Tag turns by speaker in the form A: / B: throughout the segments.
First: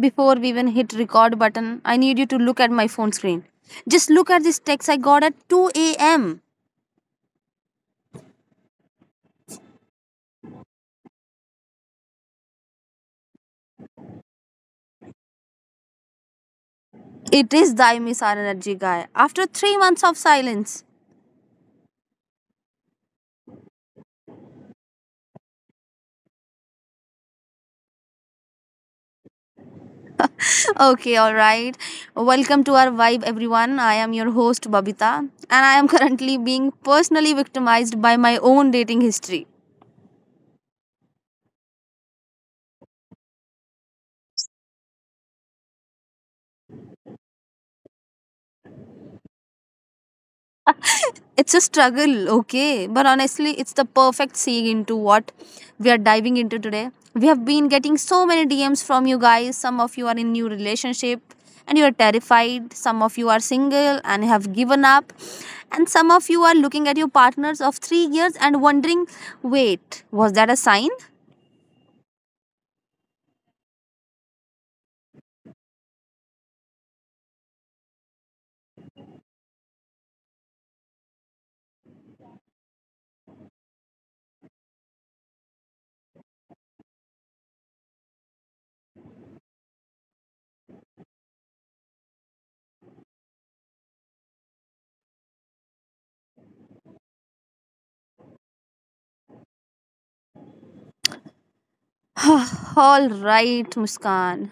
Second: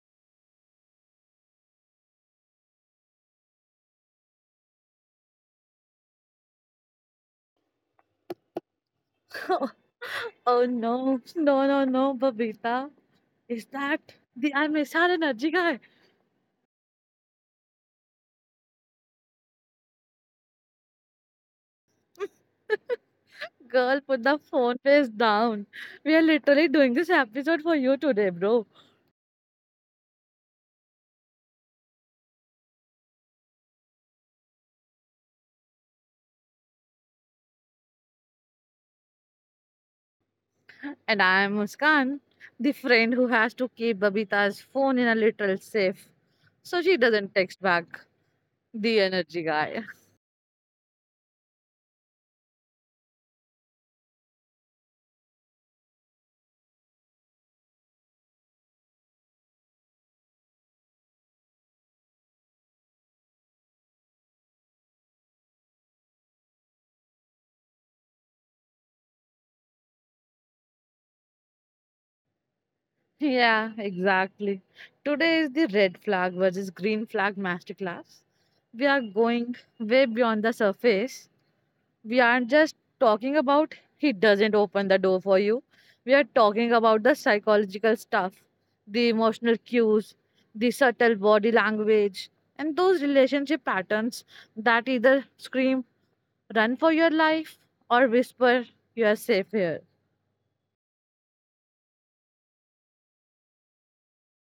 A: before we even hit record button, I need you to look at my phone screen. Just look at this text I got at 2 a.m.
B: Oh no, no, no, no, Babita. Is that the I'm SR Energy guy?
A: It is thy Miss Energy guy after three months of silence.
B: Girl, put the phone face down. We are literally doing this episode for you today, bro.
A: Okay, all right. Welcome to our vibe everyone. I am your host Babita and I am currently being personally victimized by my own dating history.
B: And I am Muskan, the friend who has to keep Babita's phone in a little safe so she doesn't text back. The energy guy.
A: It's a struggle, okay, but honestly, it's the perfect segue into what we are diving into today. We have been getting so many DMs from you guys. Some of you are in new relationship and you are terrified. Some of you are single and have given up. And some of you are looking at your partners of three years and wondering, "Wait, was that a sign?"
B: Yeah, exactly. Today is the red flag versus green flag masterclass. We are going way beyond the surface. We aren't just talking about he doesn't open the door for you. We are talking about the psychological stuff, the emotional cues, the subtle body language, and those relationship patterns that either scream, run for your life, or whisper, you are safe here.
A: All right, Muskan.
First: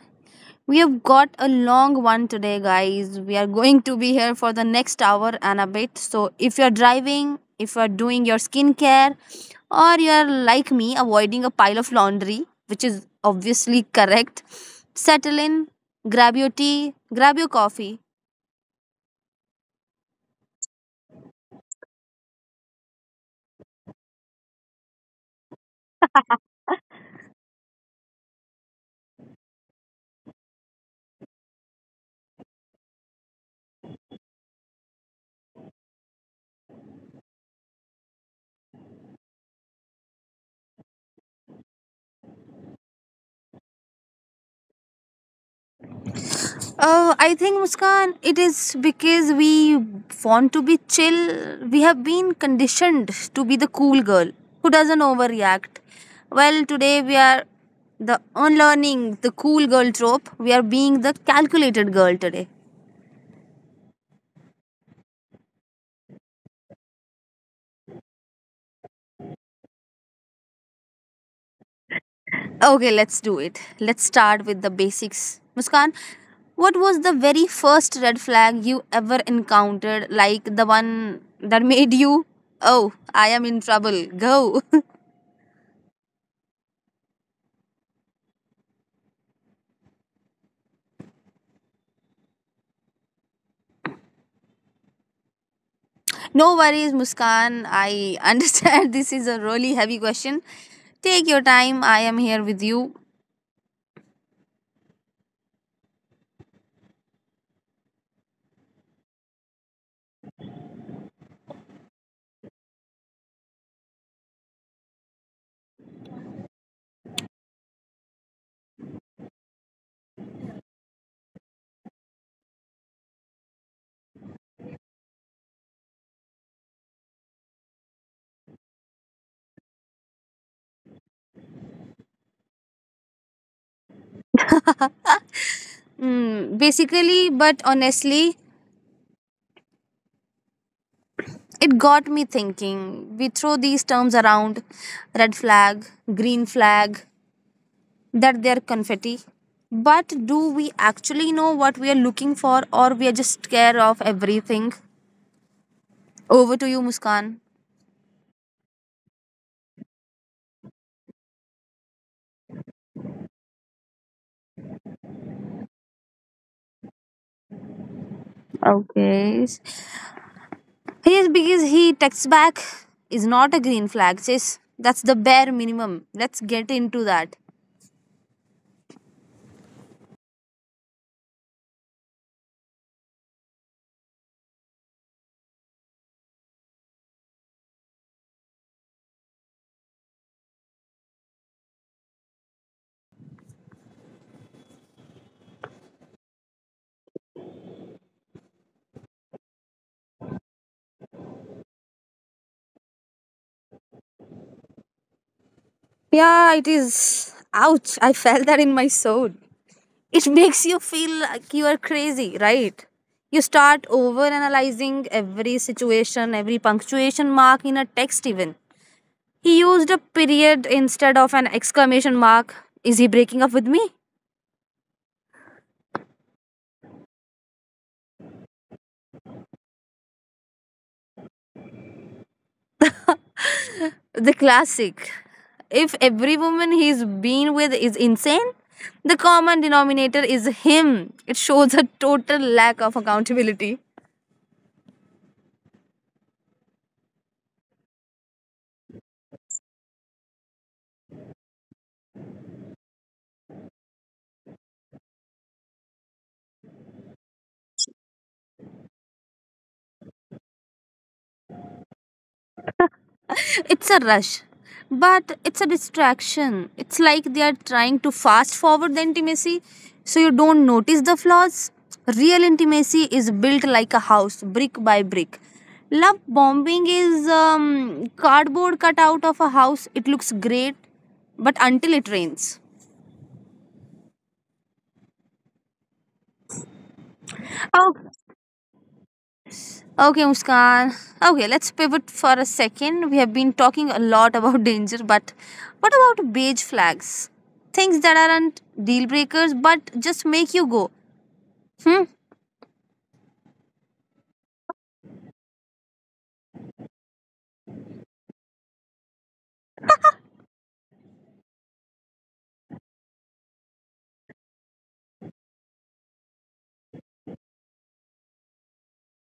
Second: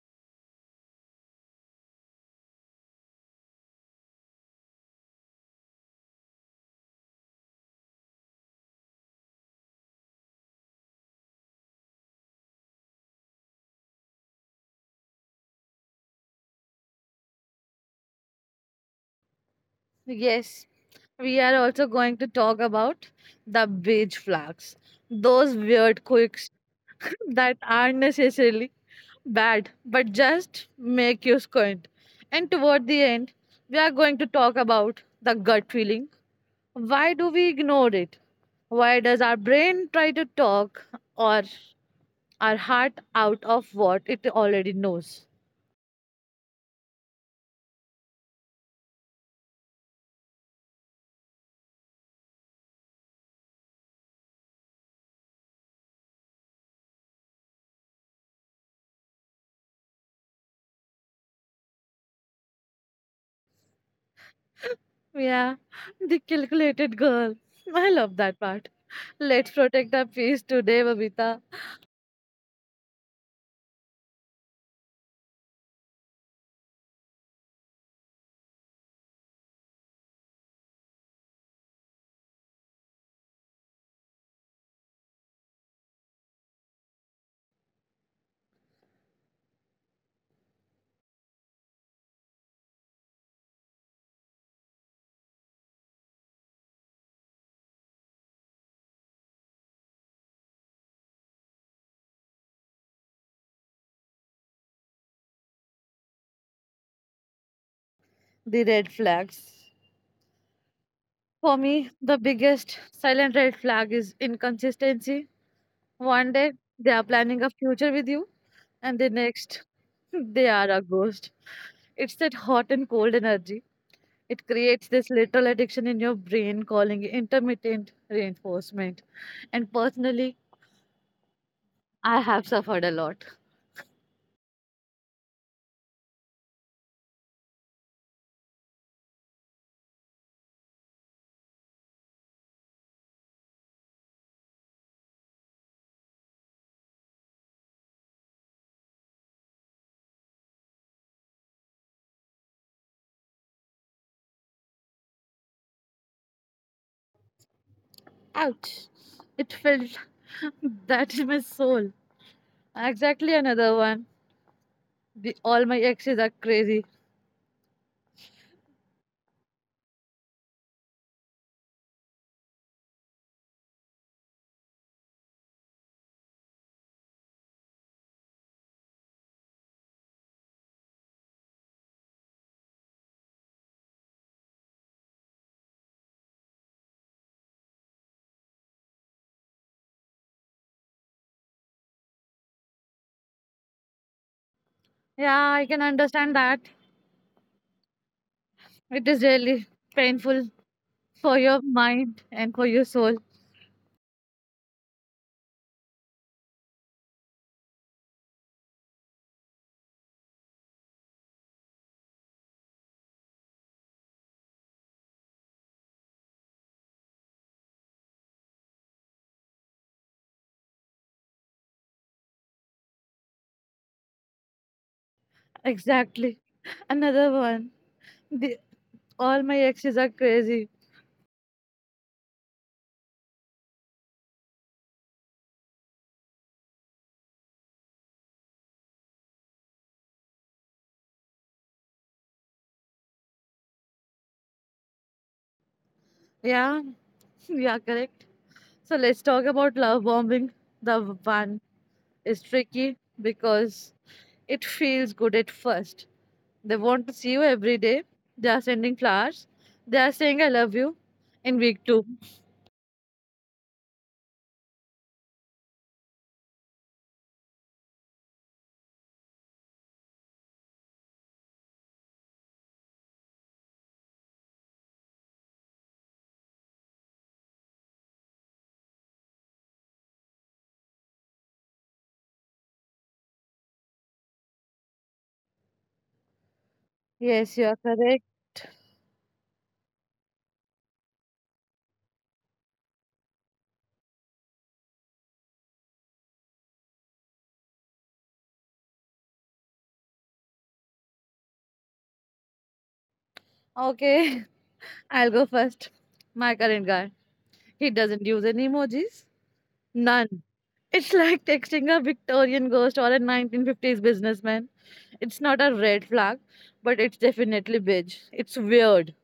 A: We have got a long one today, guys. We are going to be here for the next hour and a bit. So, if you're driving, if you're doing your skincare, or you're like me, avoiding a pile of laundry, which is obviously correct, settle in, grab your tea, grab your coffee.
B: Yes, we are also going to talk about the beige flags, those weird quirks that aren't necessarily bad, but just make you squint. And toward the end, we are going to talk about the gut feeling. Why do we ignore it? Why does our brain try to talk or our heart out of what it already knows?
A: I think Muskan, it is because we want to be chill. We have been conditioned to be the cool girl who doesn't overreact. Well, today we are the unlearning the cool girl trope. We are being the calculated girl today.
B: Yeah, the calculated girl. I love that part. Let's protect our peace today, Babita.
A: Okay, let's do it. Let's start with the basics. Muskan, what was the very first red flag you ever encountered? Like the one that made you, oh, I am in trouble. Go. No worries, Muskan. I understand this is a really heavy question. Take your time. I am here with you.
B: The red flags. For me, the biggest silent red flag is inconsistency. One day, they are planning a future with you. And the next, they are a ghost. It's that hot and cold energy. It creates this literal addiction in your brain, calling it intermittent reinforcement. And personally, I have suffered a lot.
A: Mm, basically, but honestly, it got me thinking. We throw these terms around red flag, green flag, that they're confetti. But do we actually know what we are looking for, or we are just scared of everything? Over to you, Muskan.
B: Ouch. It felt that in my soul. Exactly another one. The, all my exes are crazy.
A: Okay. Yes, because he texts back is not a green flag. Says that's the bare minimum. Let's get into that.
B: Yeah, I can understand that. It is really painful for your mind and for your soul.
A: Yeah, it is. Ouch, I felt that in my soul. It makes you feel like you are crazy, right? You start over analyzing every situation, every punctuation mark in a text, even. He used a period instead of an exclamation mark. Is he breaking up with me?
B: Exactly. Another one. The, all my exes are crazy.
A: The classic. If every woman he's been with is insane, the common denominator is him. It shows a total lack of accountability.
B: Yeah, yeah, correct. So let's talk about love bombing. The one is tricky because it feels good at first. They want to see you every day. They are sending flowers. They are saying I love you in week two.
A: It's a rush, but it's a distraction. It's like they are trying to fast forward the intimacy so you don't notice the flaws. Real intimacy is built like a house, brick by brick. Love bombing is cardboard cut out of a house. It looks great, but until it rains.
B: Yes, you are correct.
A: Okay, Muskan. Okay, let's pivot for a second. We have been talking a lot about danger, but what about beige flags? Things that aren't deal breakers but just make you go, hmm?
B: Okay, I'll go first. My current guy. He doesn't use any emojis. None. It's like texting a Victorian ghost or a 1950s businessman. It's not a red flag, but it's definitely beige. It's weird.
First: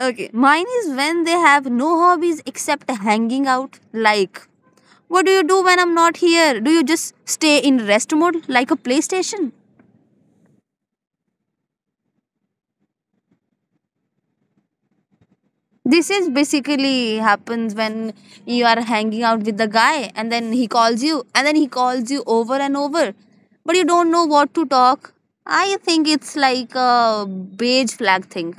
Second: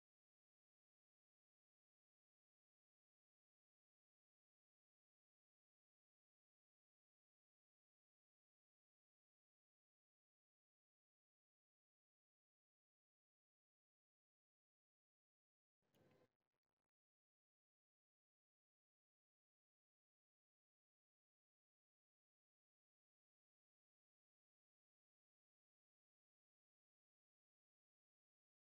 A: Okay, mine is when they have no hobbies except hanging out. Like, what do you do when I'm not here? Do you just stay in rest mode like a PlayStation? This is basically happens when you are hanging out with the guy and then he calls you over and over, but you don't know what to talk. I think it's like a beige flag thing.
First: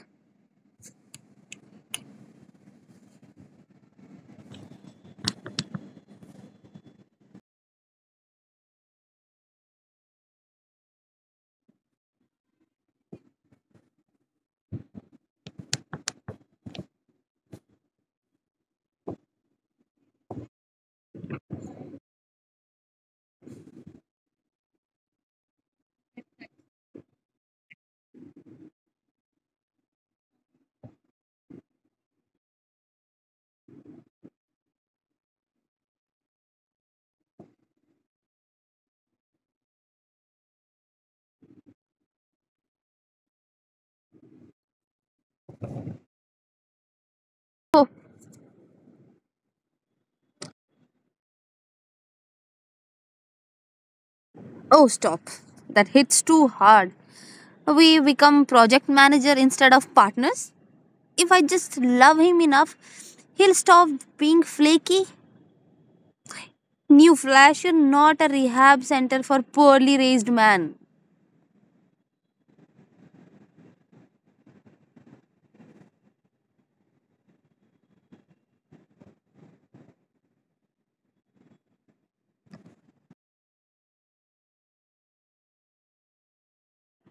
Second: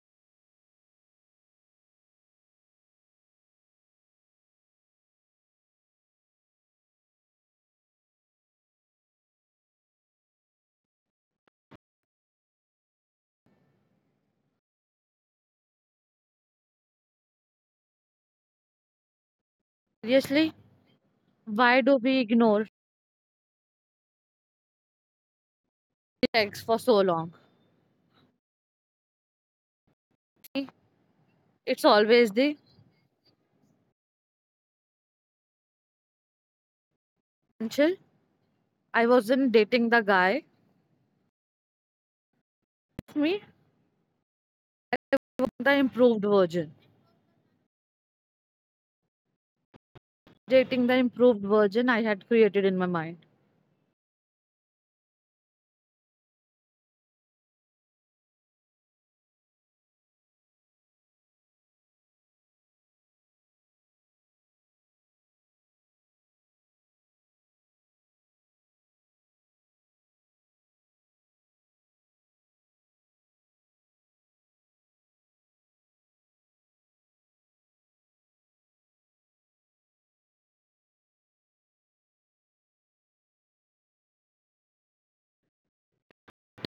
B: Seriously, why do we ignore sex for so long? It's always the potential. I wasn't dating the guy. Me. I was the improved version.
A: Oh,
B: Dating the improved version I had created in my mind.
A: oh, stop. That hits too hard. We become project manager instead of partners. If I just love him enough, he'll stop being flaky. New Flash, you're not a rehab center for poorly raised man.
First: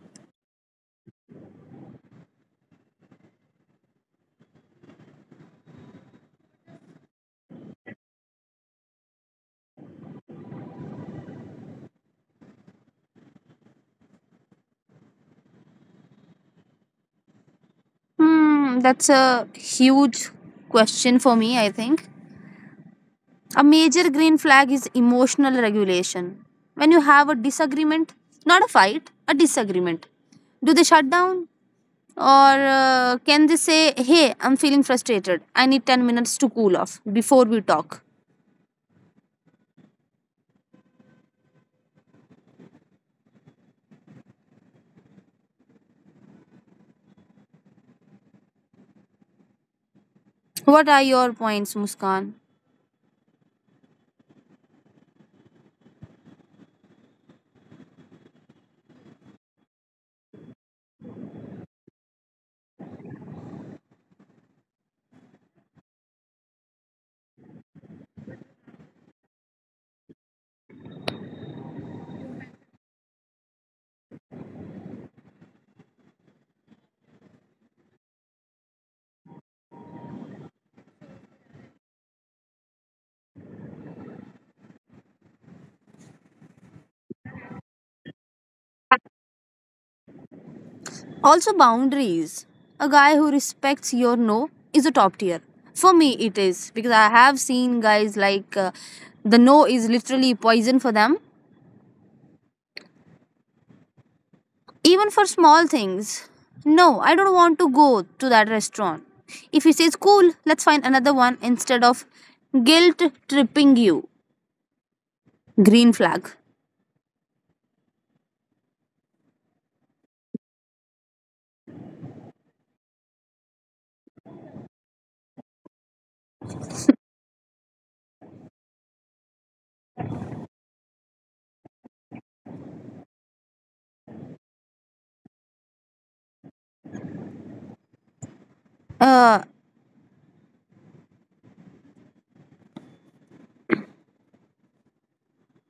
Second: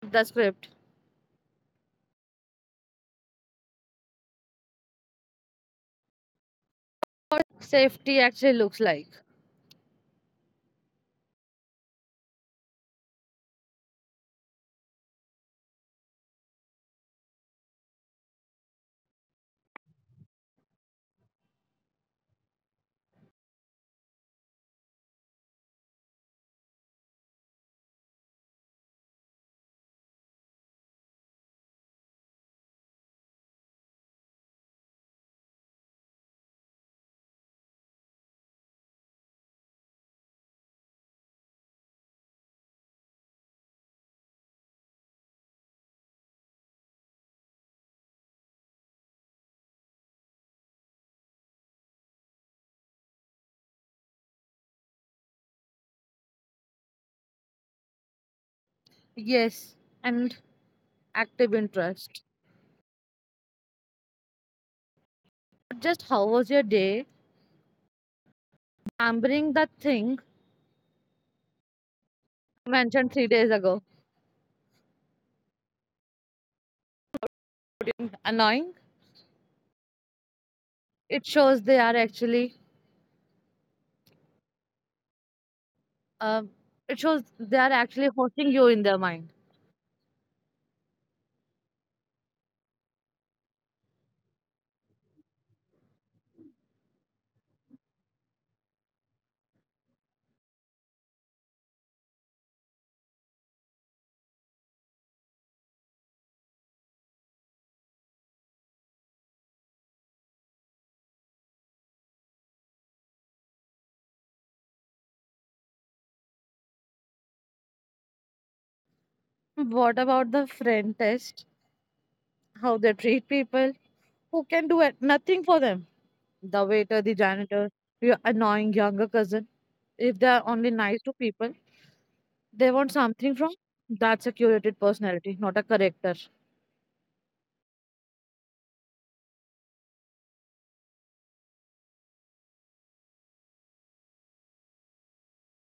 B: The script. What safety actually looks like.
A: Hmm, that's a huge question for me, I think. A major green flag is emotional regulation. When you have a disagreement, not a fight, a disagreement, do they shut down? Or can they say, hey, I'm feeling frustrated. I need 10 minutes to cool off before we talk? What are your points, Muskan?
B: Yes. And active interest. Not just how was your day? Remembering that thing mentioned 3 days ago. Annoying? It shows they are actually, um, it shows they are actually hosting you in their mind.
A: Also, boundaries. A guy who respects your no is a top tier. For me, it is because I have seen guys like the no is literally poison for them, even for small things. No, I don't want to go to that restaurant. If he says, cool, let's find another one instead of guilt tripping you. Green flag.
B: What about the friend test? How they treat people who can do it, nothing for them. The waiter, the janitor, your annoying younger cousin. If they are only nice to people, they want something from. That's a curated personality, not a character.
A: Uh,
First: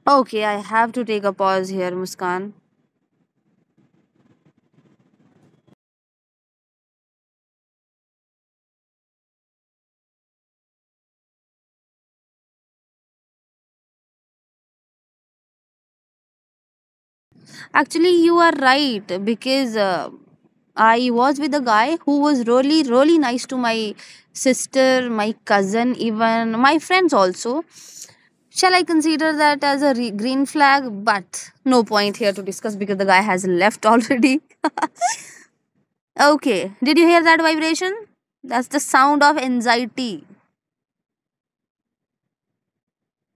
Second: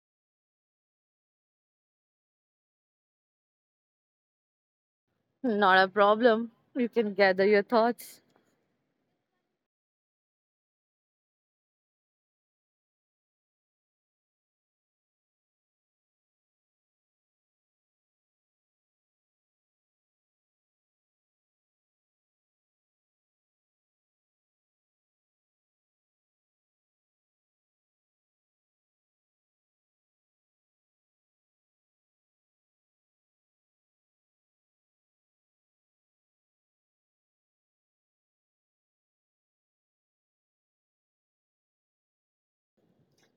A: okay, I have to take a pause here, Muskan.
B: Not a problem. You can gather your thoughts.
A: Actually, you are right because I was with a guy who was really, really nice to my sister, my cousin, even my friends also. Shall I consider that as a green flag? But no point here to discuss because the guy has left already. Okay, did you hear that vibration? That's the sound of anxiety.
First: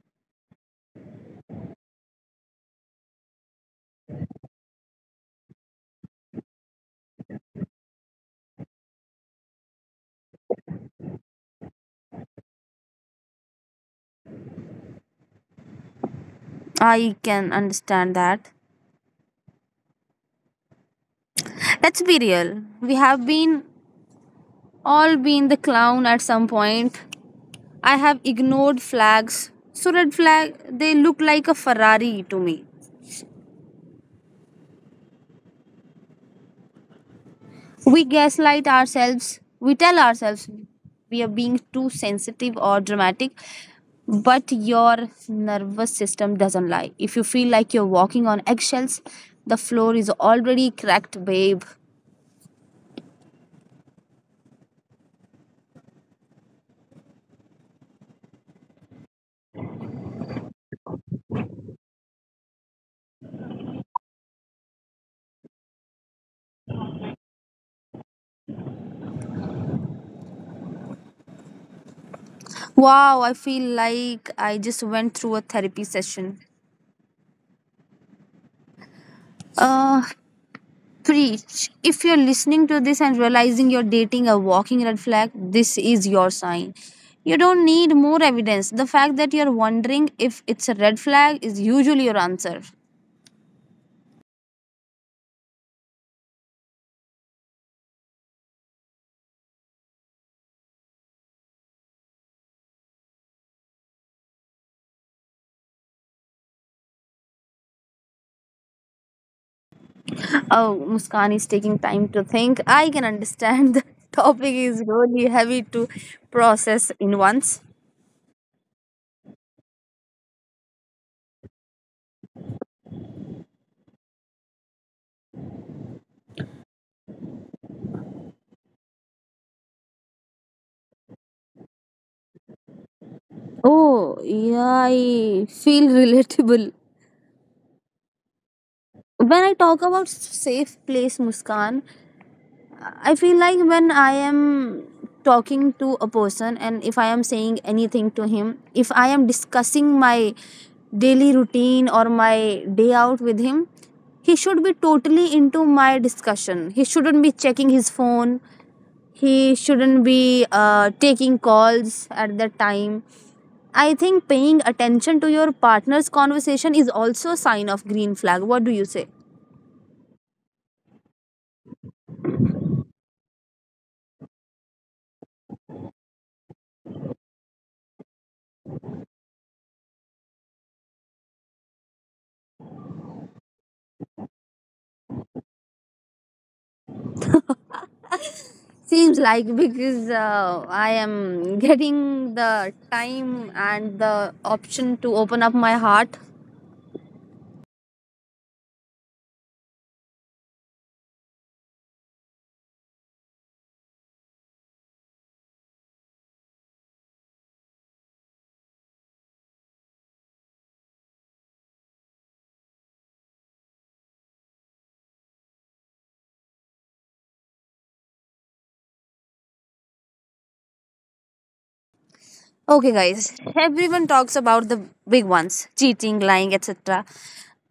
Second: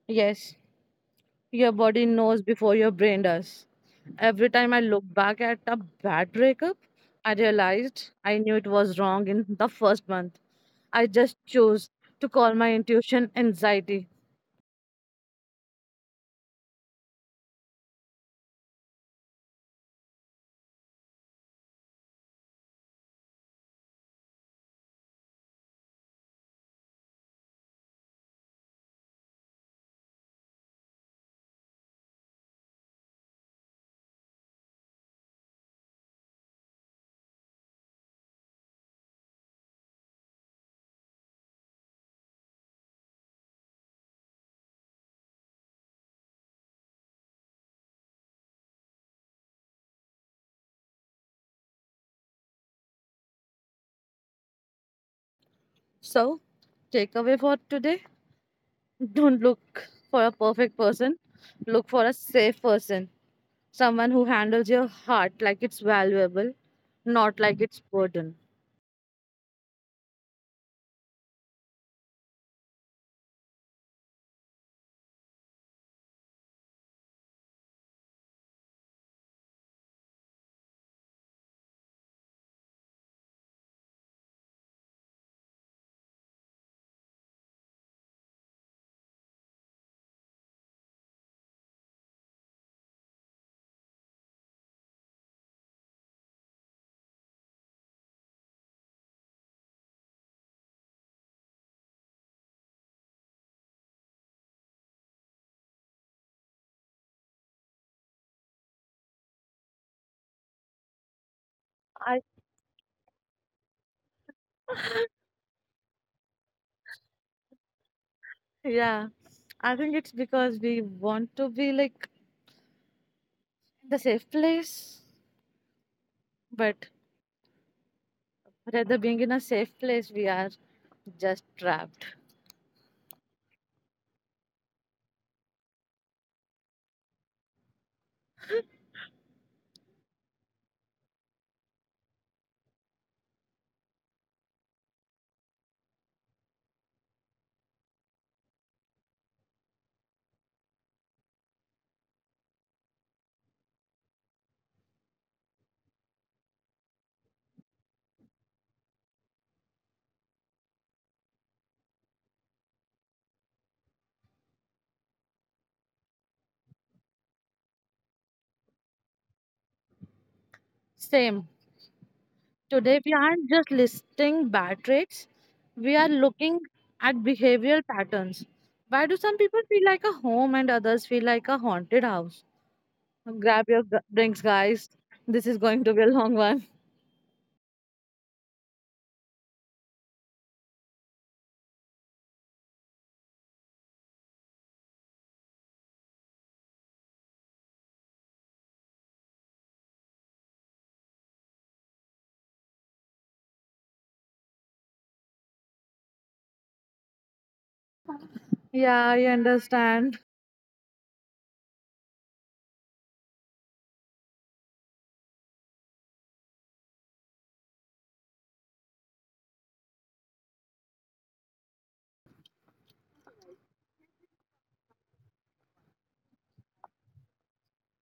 B: Yes, your body knows before your brain does. Every time I look back at a bad breakup, I realized I knew it was wrong in the first month. I just chose to call my intuition anxiety.
A: I can understand that. Let's be real. We have been all been the clown at some point. I have ignored flags. So, red flag, they look like a Ferrari to me. We gaslight ourselves. We tell ourselves we are being too sensitive or dramatic, but your nervous system doesn't lie. If you feel like you're walking on eggshells, the floor is already cracked, babe.
B: So, takeaway for today, don't look for a perfect person, look for a safe person, someone who handles your heart like it's valuable, not like it's burden.
A: Wow, I feel like I just went through a therapy session. Uh, Preach. If you're listening to this and realizing you're dating a walking red flag, this is your sign. You don't need more evidence. The fact that you're wondering if it's a red flag is usually your answer. Oh, Muskan is taking
B: I
A: time to think. I can understand the topic is really heavy to process in once.
B: yeah, I think it's because we want to be like the safe place. But rather being in a safe place, we are just trapped.
A: Oh, yeah, I feel relatable. When I talk about safe place, Muskan, I feel like when I am talking to a person and if I am saying anything to him, if I am discussing my daily routine or my day out with him, he should be totally into my discussion. He shouldn't be checking his phone. He shouldn't be taking calls at that time. I think paying attention to your partner's conversation is also a sign of green flag. What do you say?
B: Same. Today, we aren't just listing bad traits, we are looking at behavioral patterns. Why do some people feel like a home and others feel like a haunted house? Grab your drinks, guys. This is going to be a long one.
A: Seems like because I am getting the time and the option to open up my heart.
B: Yeah, I understand.
A: Okay, guys, everyone talks about the big ones cheating, lying, etc.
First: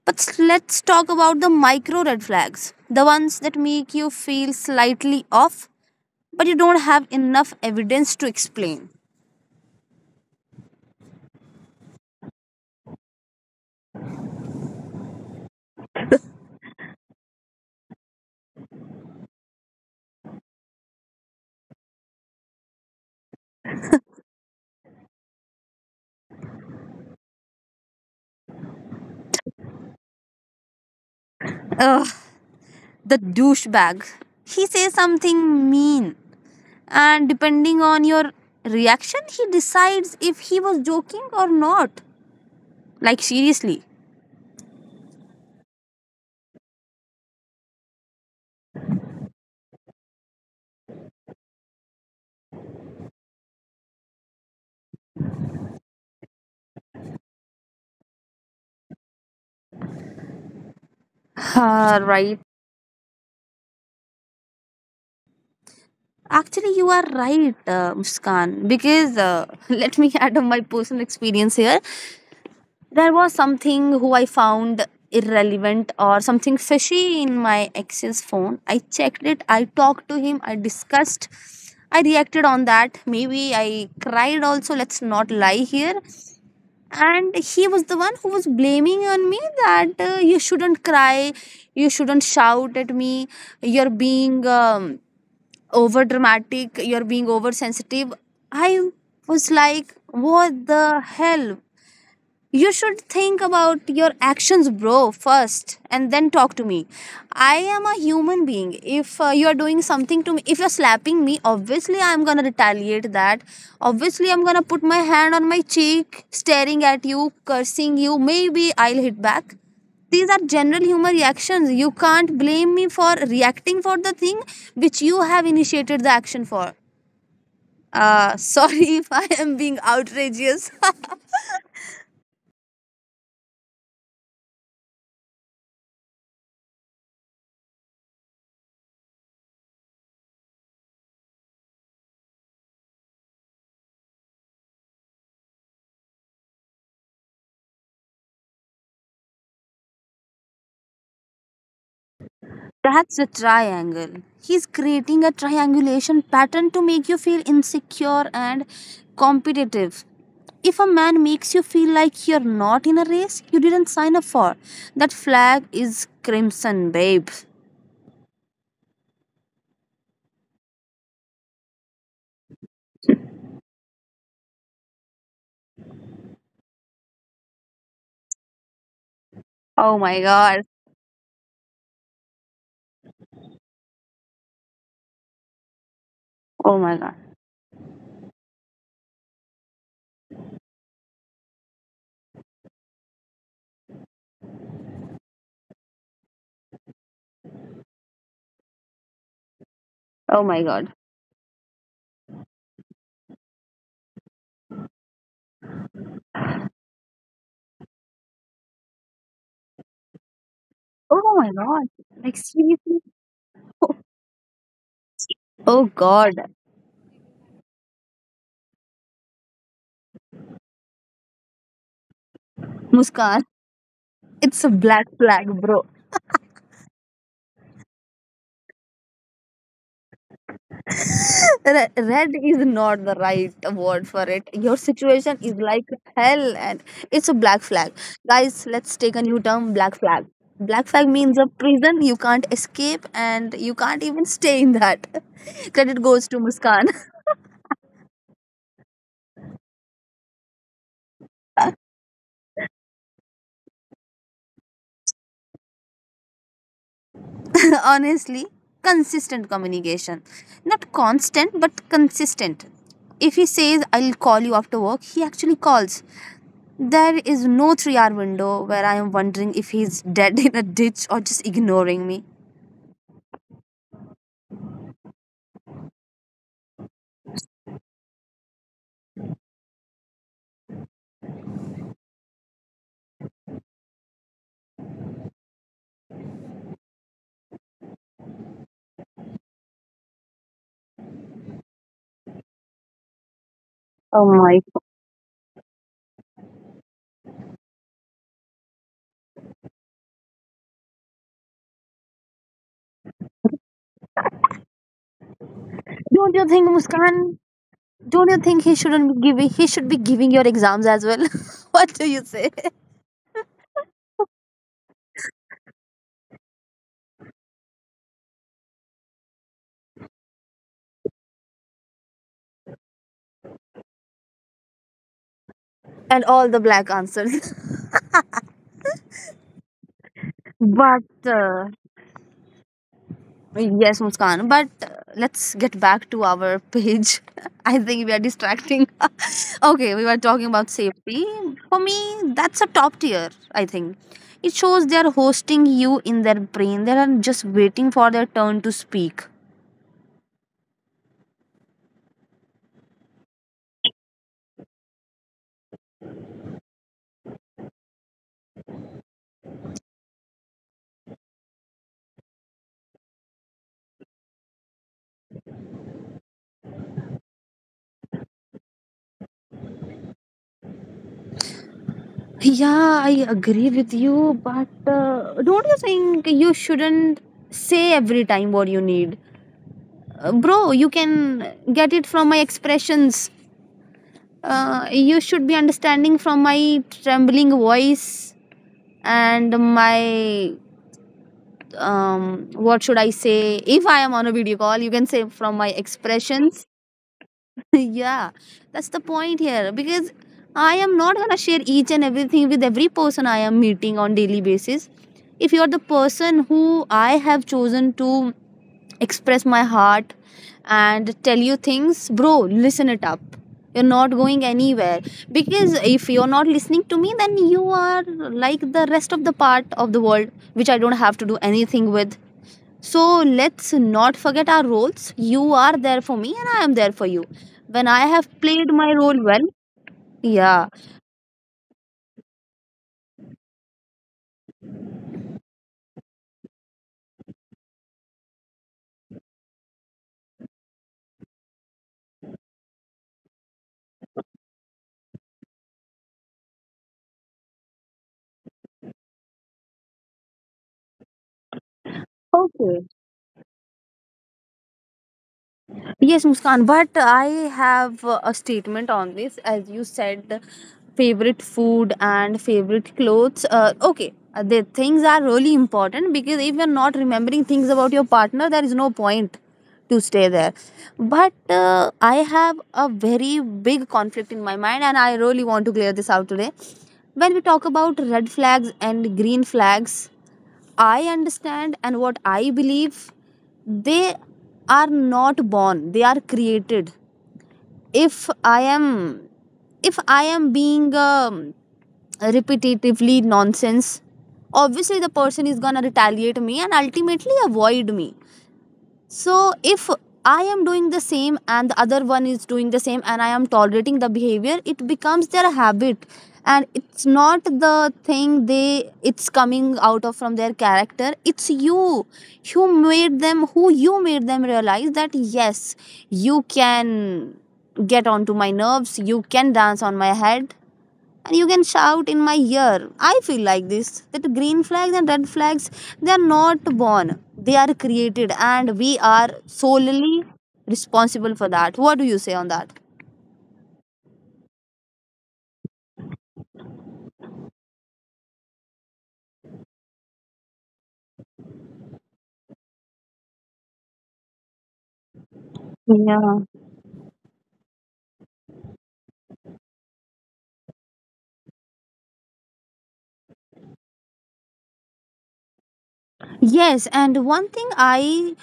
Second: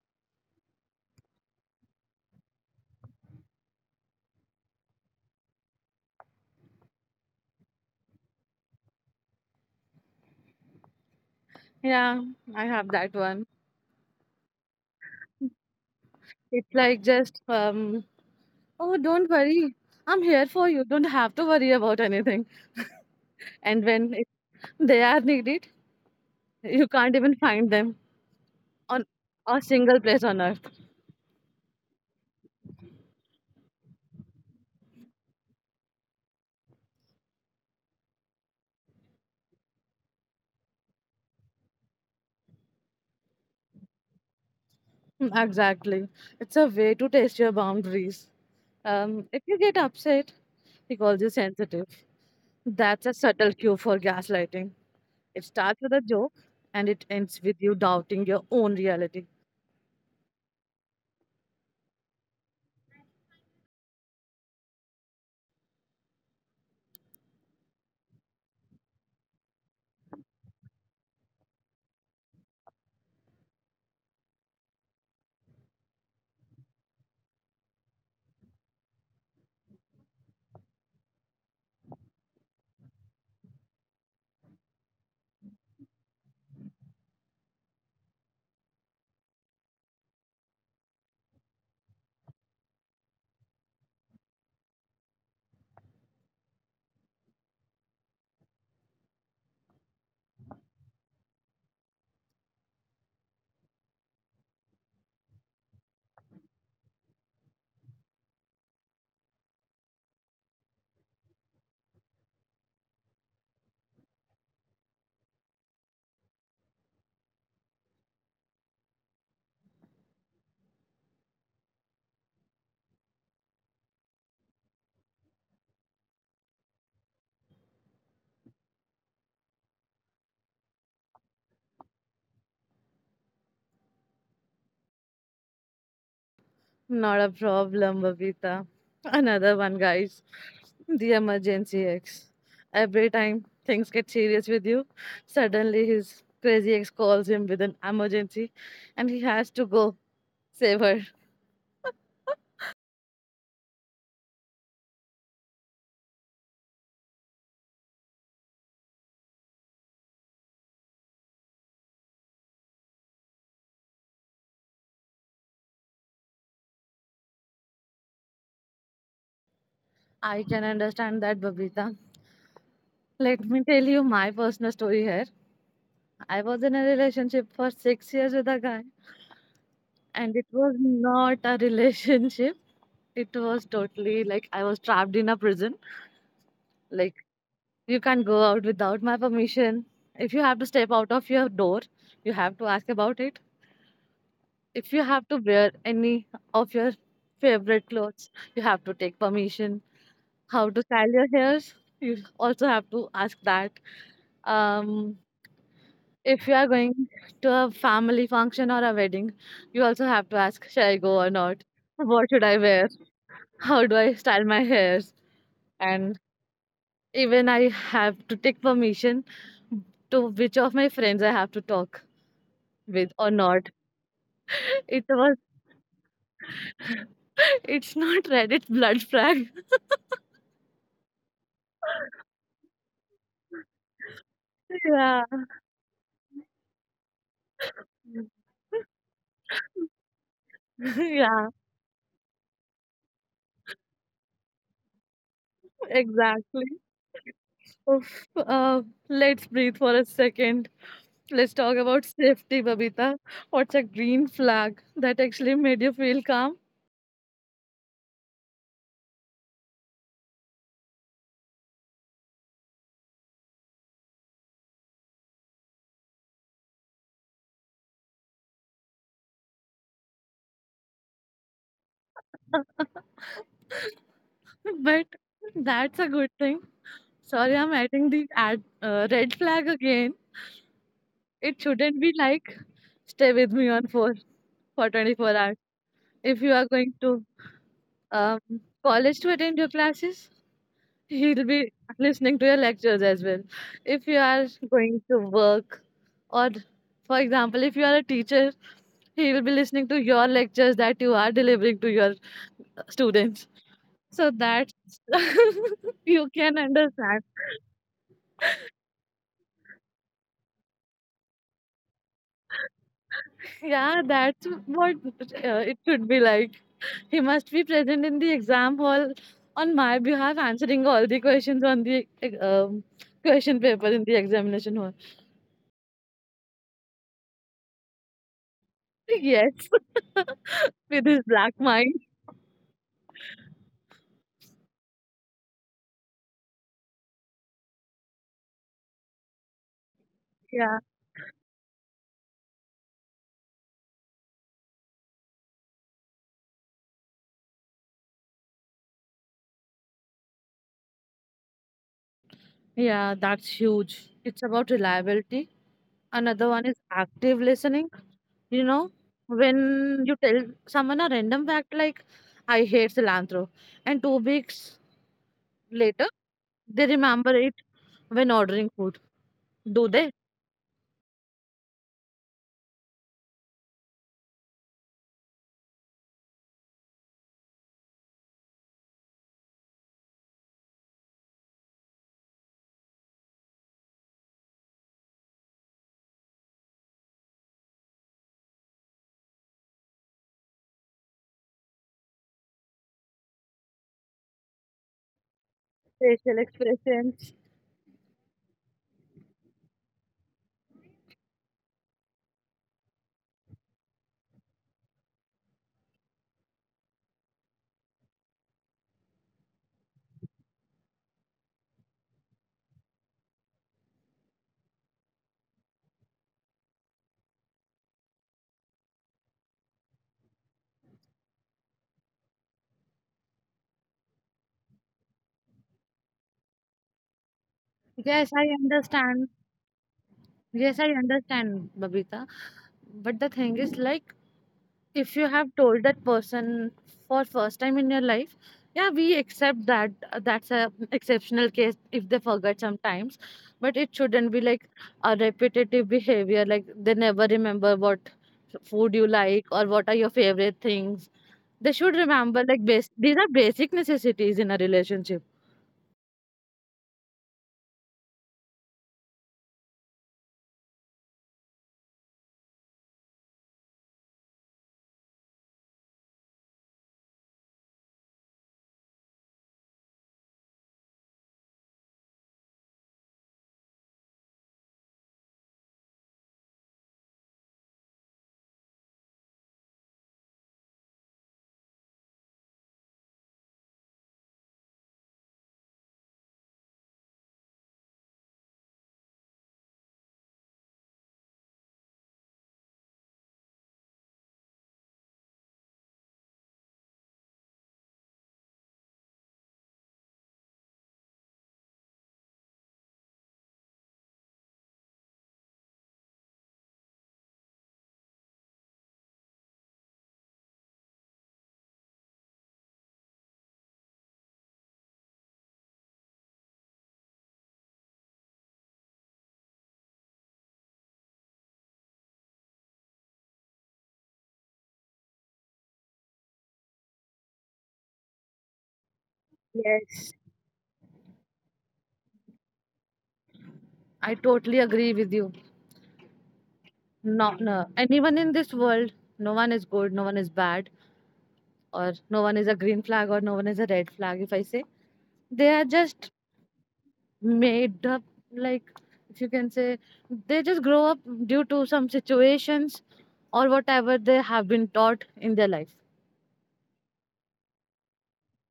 A: But let's talk about the micro red flags the ones that make you feel slightly off, but you don't have enough evidence to explain.
B: Yeah, I have that one. It's like just, oh, don't worry. I'm here for you. Don't have to worry about anything. And when it they are needed, you can't even find them on a single place on earth.
A: Ugh, the douchebag. He says something mean and depending on your reaction he decides if he was joking or not, like seriously.
B: Mm, exactly. It's a way to test your boundaries. If you get upset, he calls you sensitive. That's a subtle cue for gaslighting. It starts with a joke and it ends with you doubting your own reality.
A: Ah, right. Actually you are right, Muskan, because let me add on my personal experience here. There was something who I found irrelevant or something fishy in my ex's phone. I checked it, I talked to him, I discussed, I reacted on that, maybe I cried also, let's not lie here. And he was the one who was blaming on me that you shouldn't cry, you shouldn't shout at me, you're being over dramatic, you're being oversensitive. I was like what the hell, you should think about your actions, bro, first, and then talk to me. I am a human being. If you are doing something to me, if you're slapping me, obviously I'm gonna retaliate that. Obviously, I'm gonna put my hand on my cheek, staring at you, cursing you. Maybe I'll hit back. These are general human reactions. You can't blame me for reacting for the thing which you have initiated the action for. Sorry if I am being outrageous.
B: Not a problem, Babita. Another one, guys. The emergency ex. Every time things get serious with you, suddenly his crazy ex calls him with an emergency and he has to go save her.
A: That's a triangle. He's creating a triangulation pattern to make you feel insecure and competitive. If a man makes you feel like you're not in a race you didn't sign up for, that flag is crimson, babe.
B: I can understand that, Babita. Let me tell you my personal story here. I was in a relationship for 6 years with a guy,
A: Oh my
B: and it
A: god.
B: was not a relationship. It was totally like I was trapped in a prison.
A: Oh my god.
B: Like you can't go out without my permission. If you have to step out of your door, you have to ask about it. If you have to wear any of your favorite clothes, you have to take permission.
A: Oh my
B: How to
A: god.
B: style your hairs, you also have to ask that. Um, if you are going to a family function or a wedding, you also have to ask, shall I go
A: Oh
B: or
A: my
B: not?
A: god.
B: What
A: Like
B: should I wear?
A: seriously?
B: How do I style my hairs?
A: Oh
B: And
A: god.
B: even I have to take permission to which of my friends I have to talk with or
A: Muskan,
B: not.
A: it's a
B: It
A: black
B: was
A: flag, bro.
B: it's not Reddit blood flag.
A: Red is not the right word for it. Your situation
B: Yeah.
A: is like hell and it's a black flag. Guys, let's take a new term, black flag. Black flag means a
B: Yeah,
A: prison you can't escape and you can't even stay in that. Credit goes to
B: exactly.
A: Muskan.
B: Oof. Uh, let's breathe for a second. Let's talk about safety, Babita. What's a green flag that actually made you feel calm?
A: Honestly, consistent communication, not constant but consistent. If he says I'll call you after work, he actually calls. There is no three hour window where I am wondering if he's dead in a ditch or just ignoring me.
B: But that's a good thing. Sorry, I'm adding the ad, red flag again. It shouldn't be like stay with me on for 24 hours. If you are going to um, college to attend your classes, he'll be listening to your lectures as well. If you
A: Oh
B: are
A: my.
B: going to work, or for example, if you are a teacher, he will be listening to your lectures that you are delivering to your students. So that's you
A: Don't you
B: can
A: think,
B: understand.
A: Muskan? Don't you think he shouldn't be giving? He should be giving your exams as well. What do you say?
B: Yeah, that's what it should be like. He must be present in the exam hall on my behalf, answering all the questions on the um, question paper in the examination hall.
A: And all the black answers.
B: Yes,
A: but
B: with his black
A: uh,
B: mind.
A: yes, Muskan. But let's get back to our page. I think we are distracting. Okay, we were talking about
B: Yeah,
A: safety. For me, that's a top tier. I think it shows they are hosting you in their brain. They are just waiting for their turn to speak.
B: yeah, that's huge. It's about reliability. Another one is active listening. You know, when you tell someone a random fact like, I hate cilantro, and 2 weeks later, they remember it when ordering food. Do they?
A: Yeah, I agree with you, but don't you think you shouldn't say every time what you need? Bro, you can get it from my expressions. You should be understanding from my trembling voice and my what should I say? If I am on a video call, you can say from my
B: Facial
A: expressions.
B: expressions.
A: Yeah, that's the point here, because I am not gonna share each and everything with every person I am meeting on daily basis. If you're the person who I have chosen to express my heart and tell you things, bro, listen it up. You're not going anywhere, because if you're not listening to me, then you are like the rest of the part of the world, which I don't have to do anything with. So let's not forget our roles. You are there for me and I am there for you. When I
B: Yes,
A: have
B: I
A: played my role
B: understand.
A: well, yeah.
B: Yes, I understand, Babita. But the thing is, like, if you have told that person for first time in your life, yeah, we accept that, that's a exceptional case if they forget sometimes. But it shouldn't be like a repetitive behavior like they never remember what food you like or what are your favorite things. They should remember like
A: Okay.
B: base, these are basic necessities in a relationship.
A: Yes, Muskan, but I have a statement on this. As you said, favorite food and favorite clothes. Okay, the things are really important, because if you're not remembering things about your partner, there is no point to stay there. But I have a very big conflict in my mind, and I really want to clear this out today. When we talk about red flags and green flags, I understand, and what I believe, they are not born, they are created. If I am if I am being repetitively nonsense, obviously the person is gonna retaliate me and ultimately avoid me. So if I am doing the same and the other one is doing the same and I am tolerating the behavior, it becomes their habit, and it's not the thing they it's coming out of from their character, it's you who made them who you made them realize that yes, you can get onto my nerves, you can dance on my head, and you can shout in my ear. I feel like this, that green flags and red flags, they are not born, they are created, and we are
B: Yes.
A: solely responsible for that. What do you say on that?
B: I totally agree with you. Not no, anyone in this world, no one is good, no one is bad. Or no one is a green flag or no one is a red flag if I say. They are just
A: Yeah.
B: made up, like if you can say they just grow up due to some situations or whatever they have been taught in their life.
A: Yes, and one thing I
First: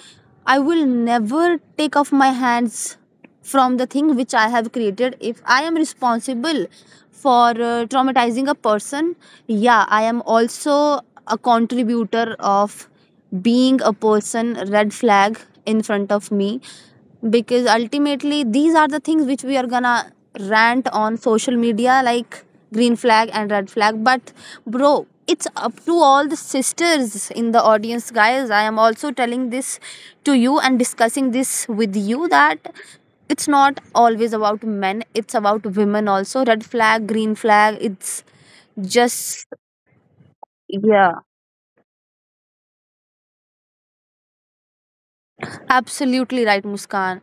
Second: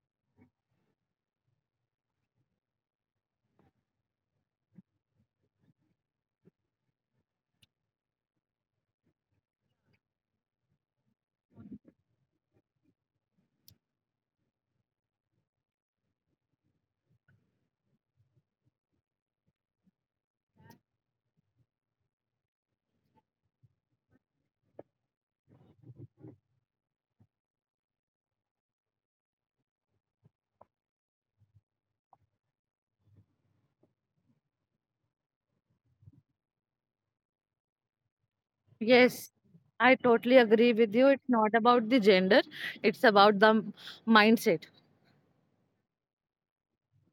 A: I will never take off my hands from the thing which I have created. If I am responsible for traumatizing a person. Yeah, I am also a contributor of being a person red flag in front of me, because ultimately these are the things which we are gonna rant on social media, like green flag and red flag. But bro, it's up to all the sisters in the audience. Guys, I am also telling this to you and discussing this with you, that it's not always about men, it's about women also. Red flag, green flag, it's
B: Yes,
A: just,
B: I totally agree with
A: yeah.
B: you. It's not about the gender, it's about the mindset.
A: Absolutely right, Muskan.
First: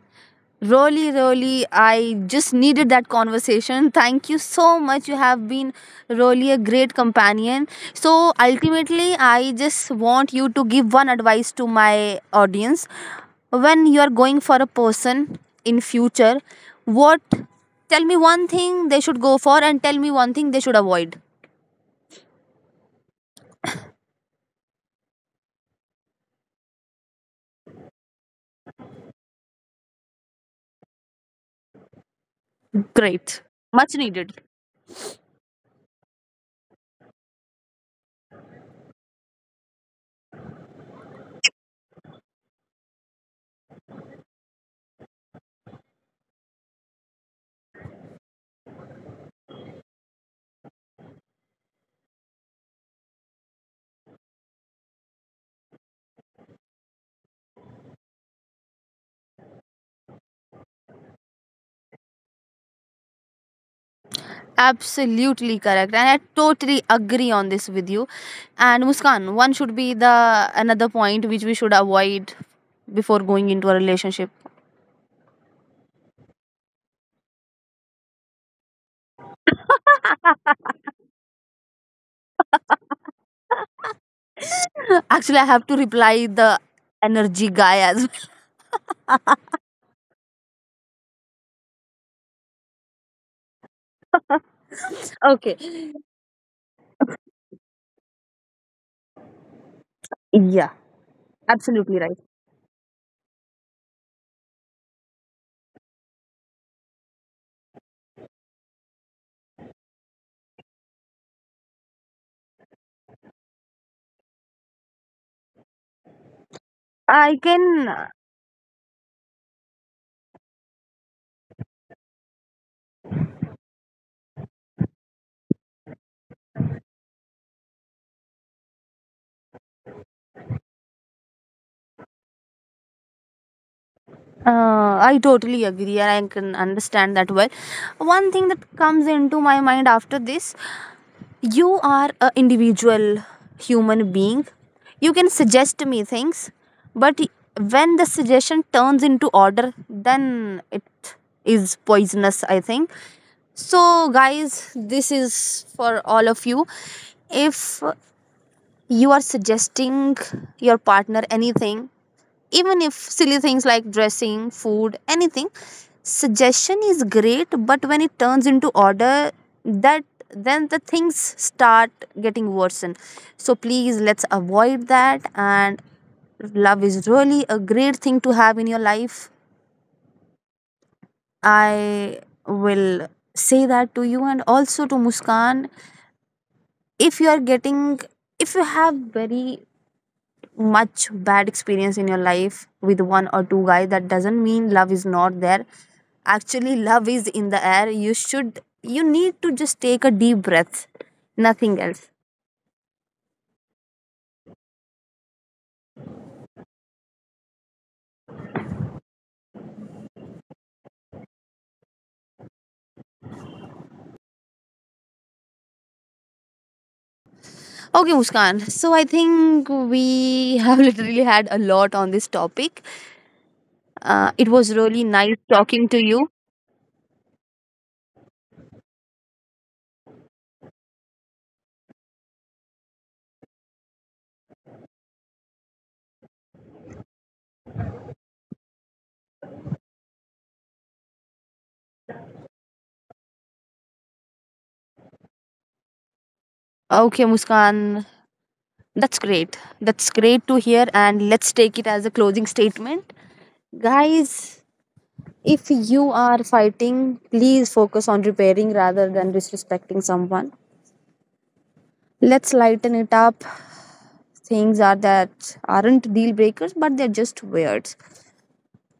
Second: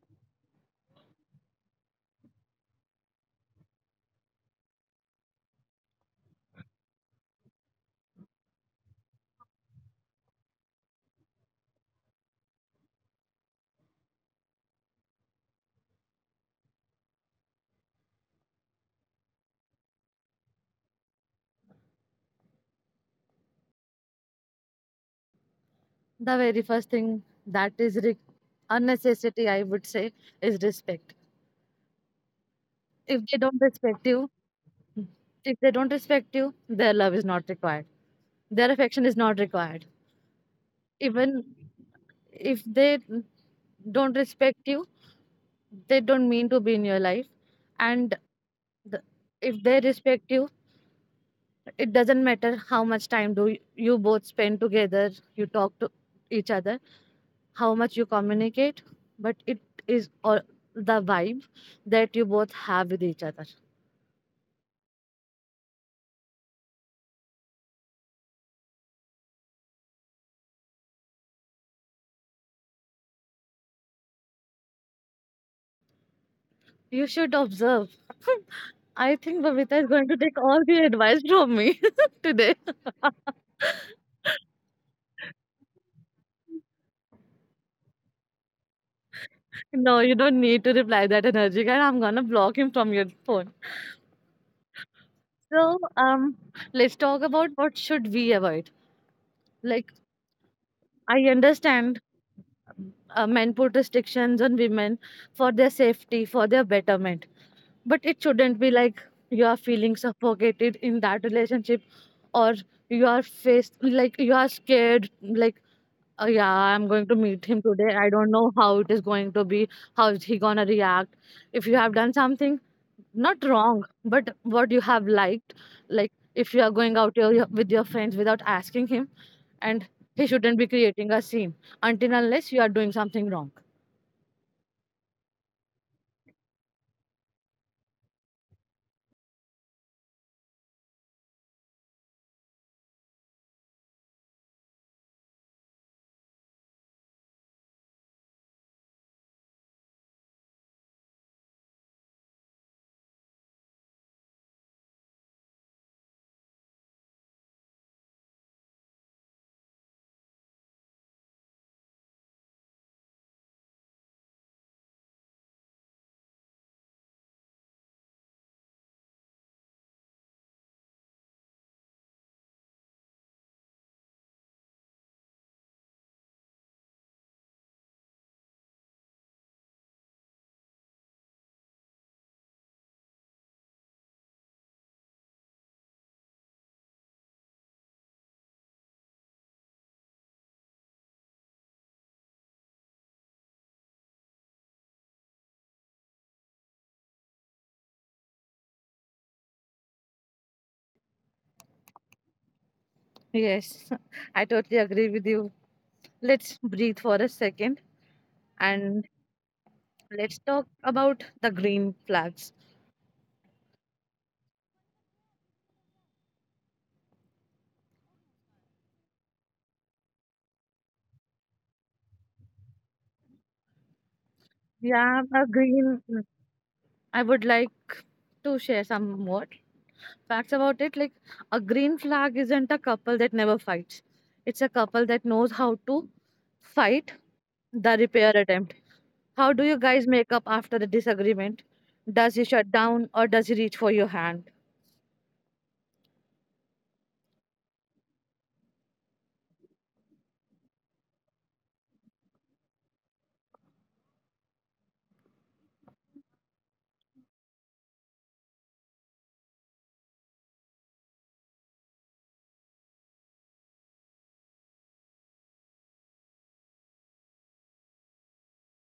A: Really, really, I just needed that conversation. Thank you so much. You have been really a great companion. So, ultimately, I just want you to give one advice to my audience. When you are going for a person in future, what, tell me one thing they should go for and tell me one thing they should avoid.
B: The very first thing that is a necessity, I would say, is respect. If they
A: Great.
B: don't
A: Much
B: respect you,
A: needed.
B: if they don't respect you, their love is not required. Their affection is not required. Even if they don't respect you, they don't mean to be in your life. And the, if they respect you, it doesn't matter how much time do you both spend together, you talk to each other, how much you communicate, but it is all the vibe that you both have with each other.
A: Absolutely correct, and I totally agree on this with you. And Muskan, one should be the another point which we should avoid before going into a relationship.
B: You should observe. I think Babita is going to take all the advice from me today.
A: Actually, I have to reply the energy guy as
B: No, you don't need to reply that energy guy. I'm gonna block him from your phone.
A: well.
B: So,
A: Okay.
B: let's talk about what should we avoid. Like,
A: Yeah,
B: I understand
A: absolutely right.
B: men put restrictions on women for their safety, for their betterment, but it shouldn't be like you are feeling suffocated in that relationship, or you are faced like you are scared, like yeah, I'm going to
A: I
B: meet him today. I
A: can,
B: don't know how it is going to be. How is he gonna react? If you have done something not wrong, but what you have liked, like if you are going out with your friends without asking him, and he shouldn't be creating a scene until unless you are doing something wrong.
A: I totally agree, and I can understand that well. One thing that comes into my mind after this, you are a individual human being, you can suggest me things, but when the suggestion turns into order, then it is poisonous, I think. So guys, this is for all of you, if you are suggesting your partner anything, even if silly things, like dressing, food, anything, suggestion is great, but when it turns into order, that then the things start getting worsened. So please, let's avoid that. And love is really a great thing to have in your life. I will say that to you, and also to Muskan, if you are getting if you have very much bad experience in your life with one or two guys, that doesn't mean love is not there. Actually, love is in the air. You need to just take a deep breath, nothing else.
B: Yes, I totally agree with you. Let's breathe for a second and let's talk about the green flags.
A: Okay Muskan, so I think we have literally had a lot on this topic. It was really
B: Yeah,
A: nice
B: a
A: talking
B: green.
A: to you.
B: I would like to share some more. Facts about it like a green flag isn't a couple that never fights, it's a couple that knows how to fight the repair attempt. How do you guys make up after the disagreement? Does he shut down or does he reach for your hand?
A: Okay Muskan, that's great to hear, and let's take it as a closing statement. Guys, if you are fighting, please focus on repairing rather than disrespecting someone. Let's lighten it up. Things are that aren't deal breakers, but they're just weird.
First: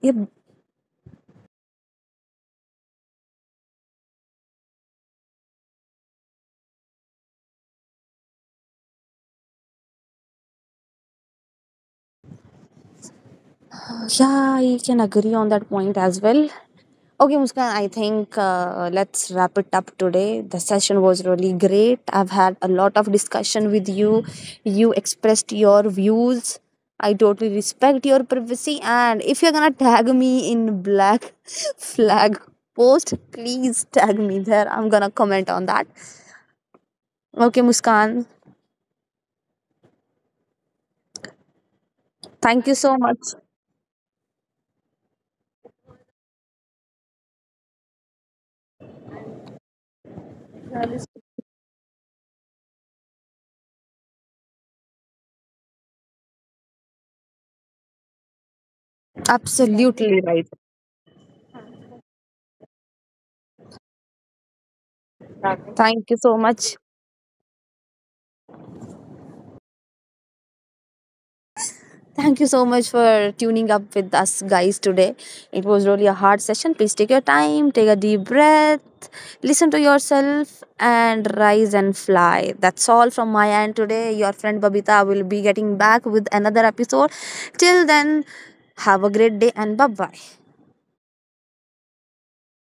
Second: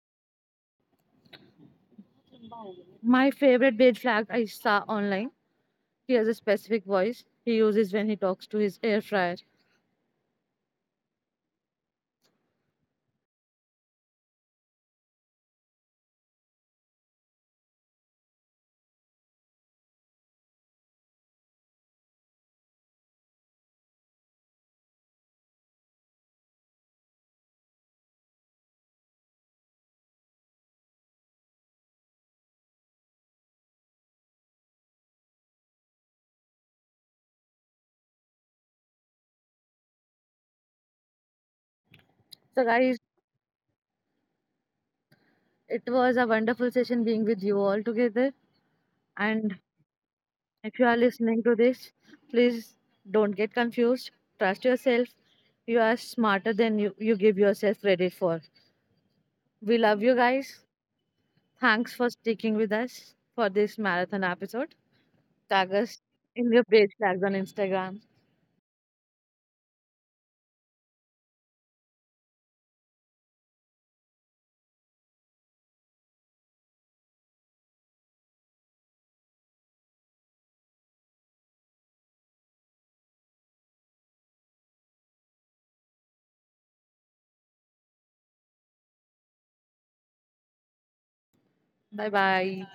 A: Yep.
B: My favorite beige flag I saw online. He has a specific voice he uses when he talks to his air fryer.
A: Yeah, I can agree on that point as well. Okay, Muskan, I think let's wrap it up today. The session was really great. I've had a lot of discussion with you. You expressed your views. I totally respect your privacy. And if you're gonna tag me in black flag post, please tag me there. I'm gonna comment on that. Okay, Muskan,
B: So,
A: thank you
B: guys,
A: so much.
B: it was a wonderful session being with you all together. And if you are listening to this, please don't get confused. Trust yourself. You are smarter than you give yourself credit for. We love you
A: Absolutely right.
B: guys. Thanks for sticking with us for this marathon episode. Tag us
A: Thank you so
B: in your
A: much.
B: page tags on Instagram.
A: Thank you so much for tuning up with us guys today. It was really a hard session. Please take your time, take a deep breath, listen to yourself, and rise and fly. That's all from my end today. Your friend Babita will be getting back with another episode. Till then, have a great day and bye bye.
B: Bye bye.